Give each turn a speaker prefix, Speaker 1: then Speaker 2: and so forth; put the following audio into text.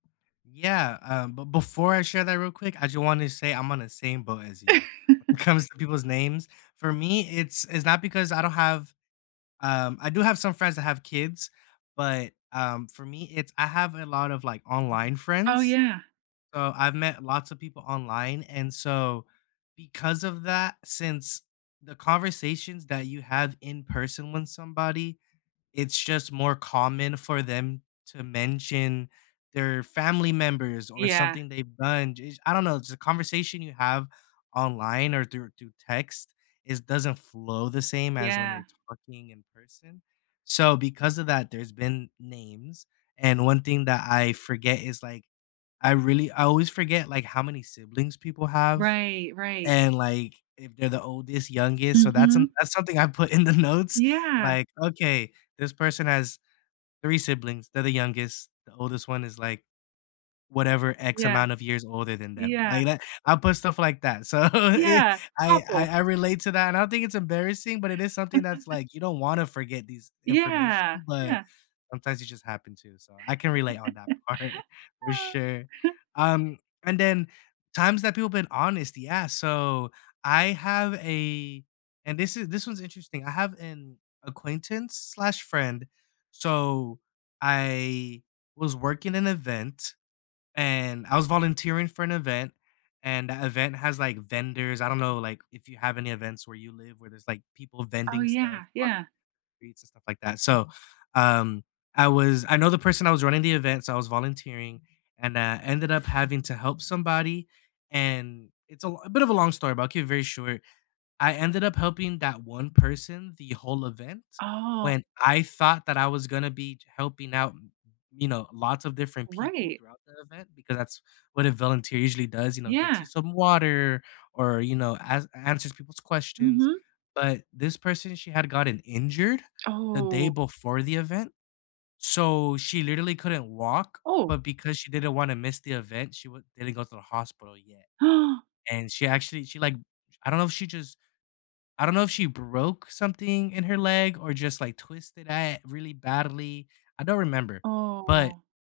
Speaker 1: Yeah, um, but before I share that real quick, I, just, wanted to say I'm on the same boat as you when it comes to people's names. For me, it's it's not because I don't have, um, I do have some friends that have kids, but, um, for me, it's I have a lot of, like, online
Speaker 2: Oh,
Speaker 1: friends,
Speaker 2: yeah.
Speaker 1: so, I've met lots of people online, and so, because of that, since the conversations that you have in person with somebody, it's, just, more common for them to mention their family members or
Speaker 2: Yeah.
Speaker 1: something they've done j I don't know, the conversation you have online or through through text is doesn't flow the same as when
Speaker 2: Yeah.
Speaker 1: you're talking in person, so, because of that, there's been names and one thing that I forget is, like, I really I always forget, like, how many siblings people have
Speaker 2: Right, right.
Speaker 1: and, like, if they're the oldest, youngest, so, that's an
Speaker 2: Mhm.
Speaker 1: that's something I put in the notes,
Speaker 2: Yeah.
Speaker 1: like, "Okay, this person has 3 siblings. They're the youngest. The oldest one is, like, whatever x
Speaker 2: Yeah,
Speaker 1: amount of years older than them."
Speaker 2: yeah.
Speaker 1: like that I put stuff like that. So, eh,
Speaker 2: Yeah,
Speaker 1: I I
Speaker 2: awful.
Speaker 1: I relate to that, and I don't think it's embarrassing, but it is something that's like, you don't wanna forget these information,
Speaker 2: Yeah,
Speaker 1: but
Speaker 2: yeah.
Speaker 1: sometimes you, just, happen to so, I can relate on that part for sure. Um, and then times that people been honest, yeah. So, I have a and this is this one's interesting. I have an acquaintance/friend, so, I was working an event, and I was volunteering for an event, and that event has, like, vendors. I don't know, like, if you have any events where you live where there's, like, people
Speaker 2: Oh,
Speaker 1: vending stuff
Speaker 2: yeah,
Speaker 1: on
Speaker 2: yeah.
Speaker 1: streets, and stuff like that. So, um, I was I know the person that was running the event, so I was volunteering, and, uh, ended up having to help somebody and it's a l a bit of a long story, but I'll keep it very short. I ended up helping that one person the whole event,
Speaker 2: Oh.
Speaker 1: when I thought that I was gonna be helping out, you know, lots of different people
Speaker 2: Right.
Speaker 1: throughout the event because that's what a volunteer usually does, you know, gets you
Speaker 2: Yeah.
Speaker 1: some water or, you know, ans answers people's questions,
Speaker 2: Mhm.
Speaker 1: but this person, she had gotten injured the day
Speaker 2: Oh.
Speaker 1: before the event, so she literally couldn't walk,
Speaker 2: Ooh.
Speaker 1: but because she didn't wanna miss the event, she w didn't go to the hospital yet and she actually, she like I don't know if she, just I don't know if she broke something in her leg or, just, like, twisted it really badly, I don't remember, but
Speaker 2: Aw.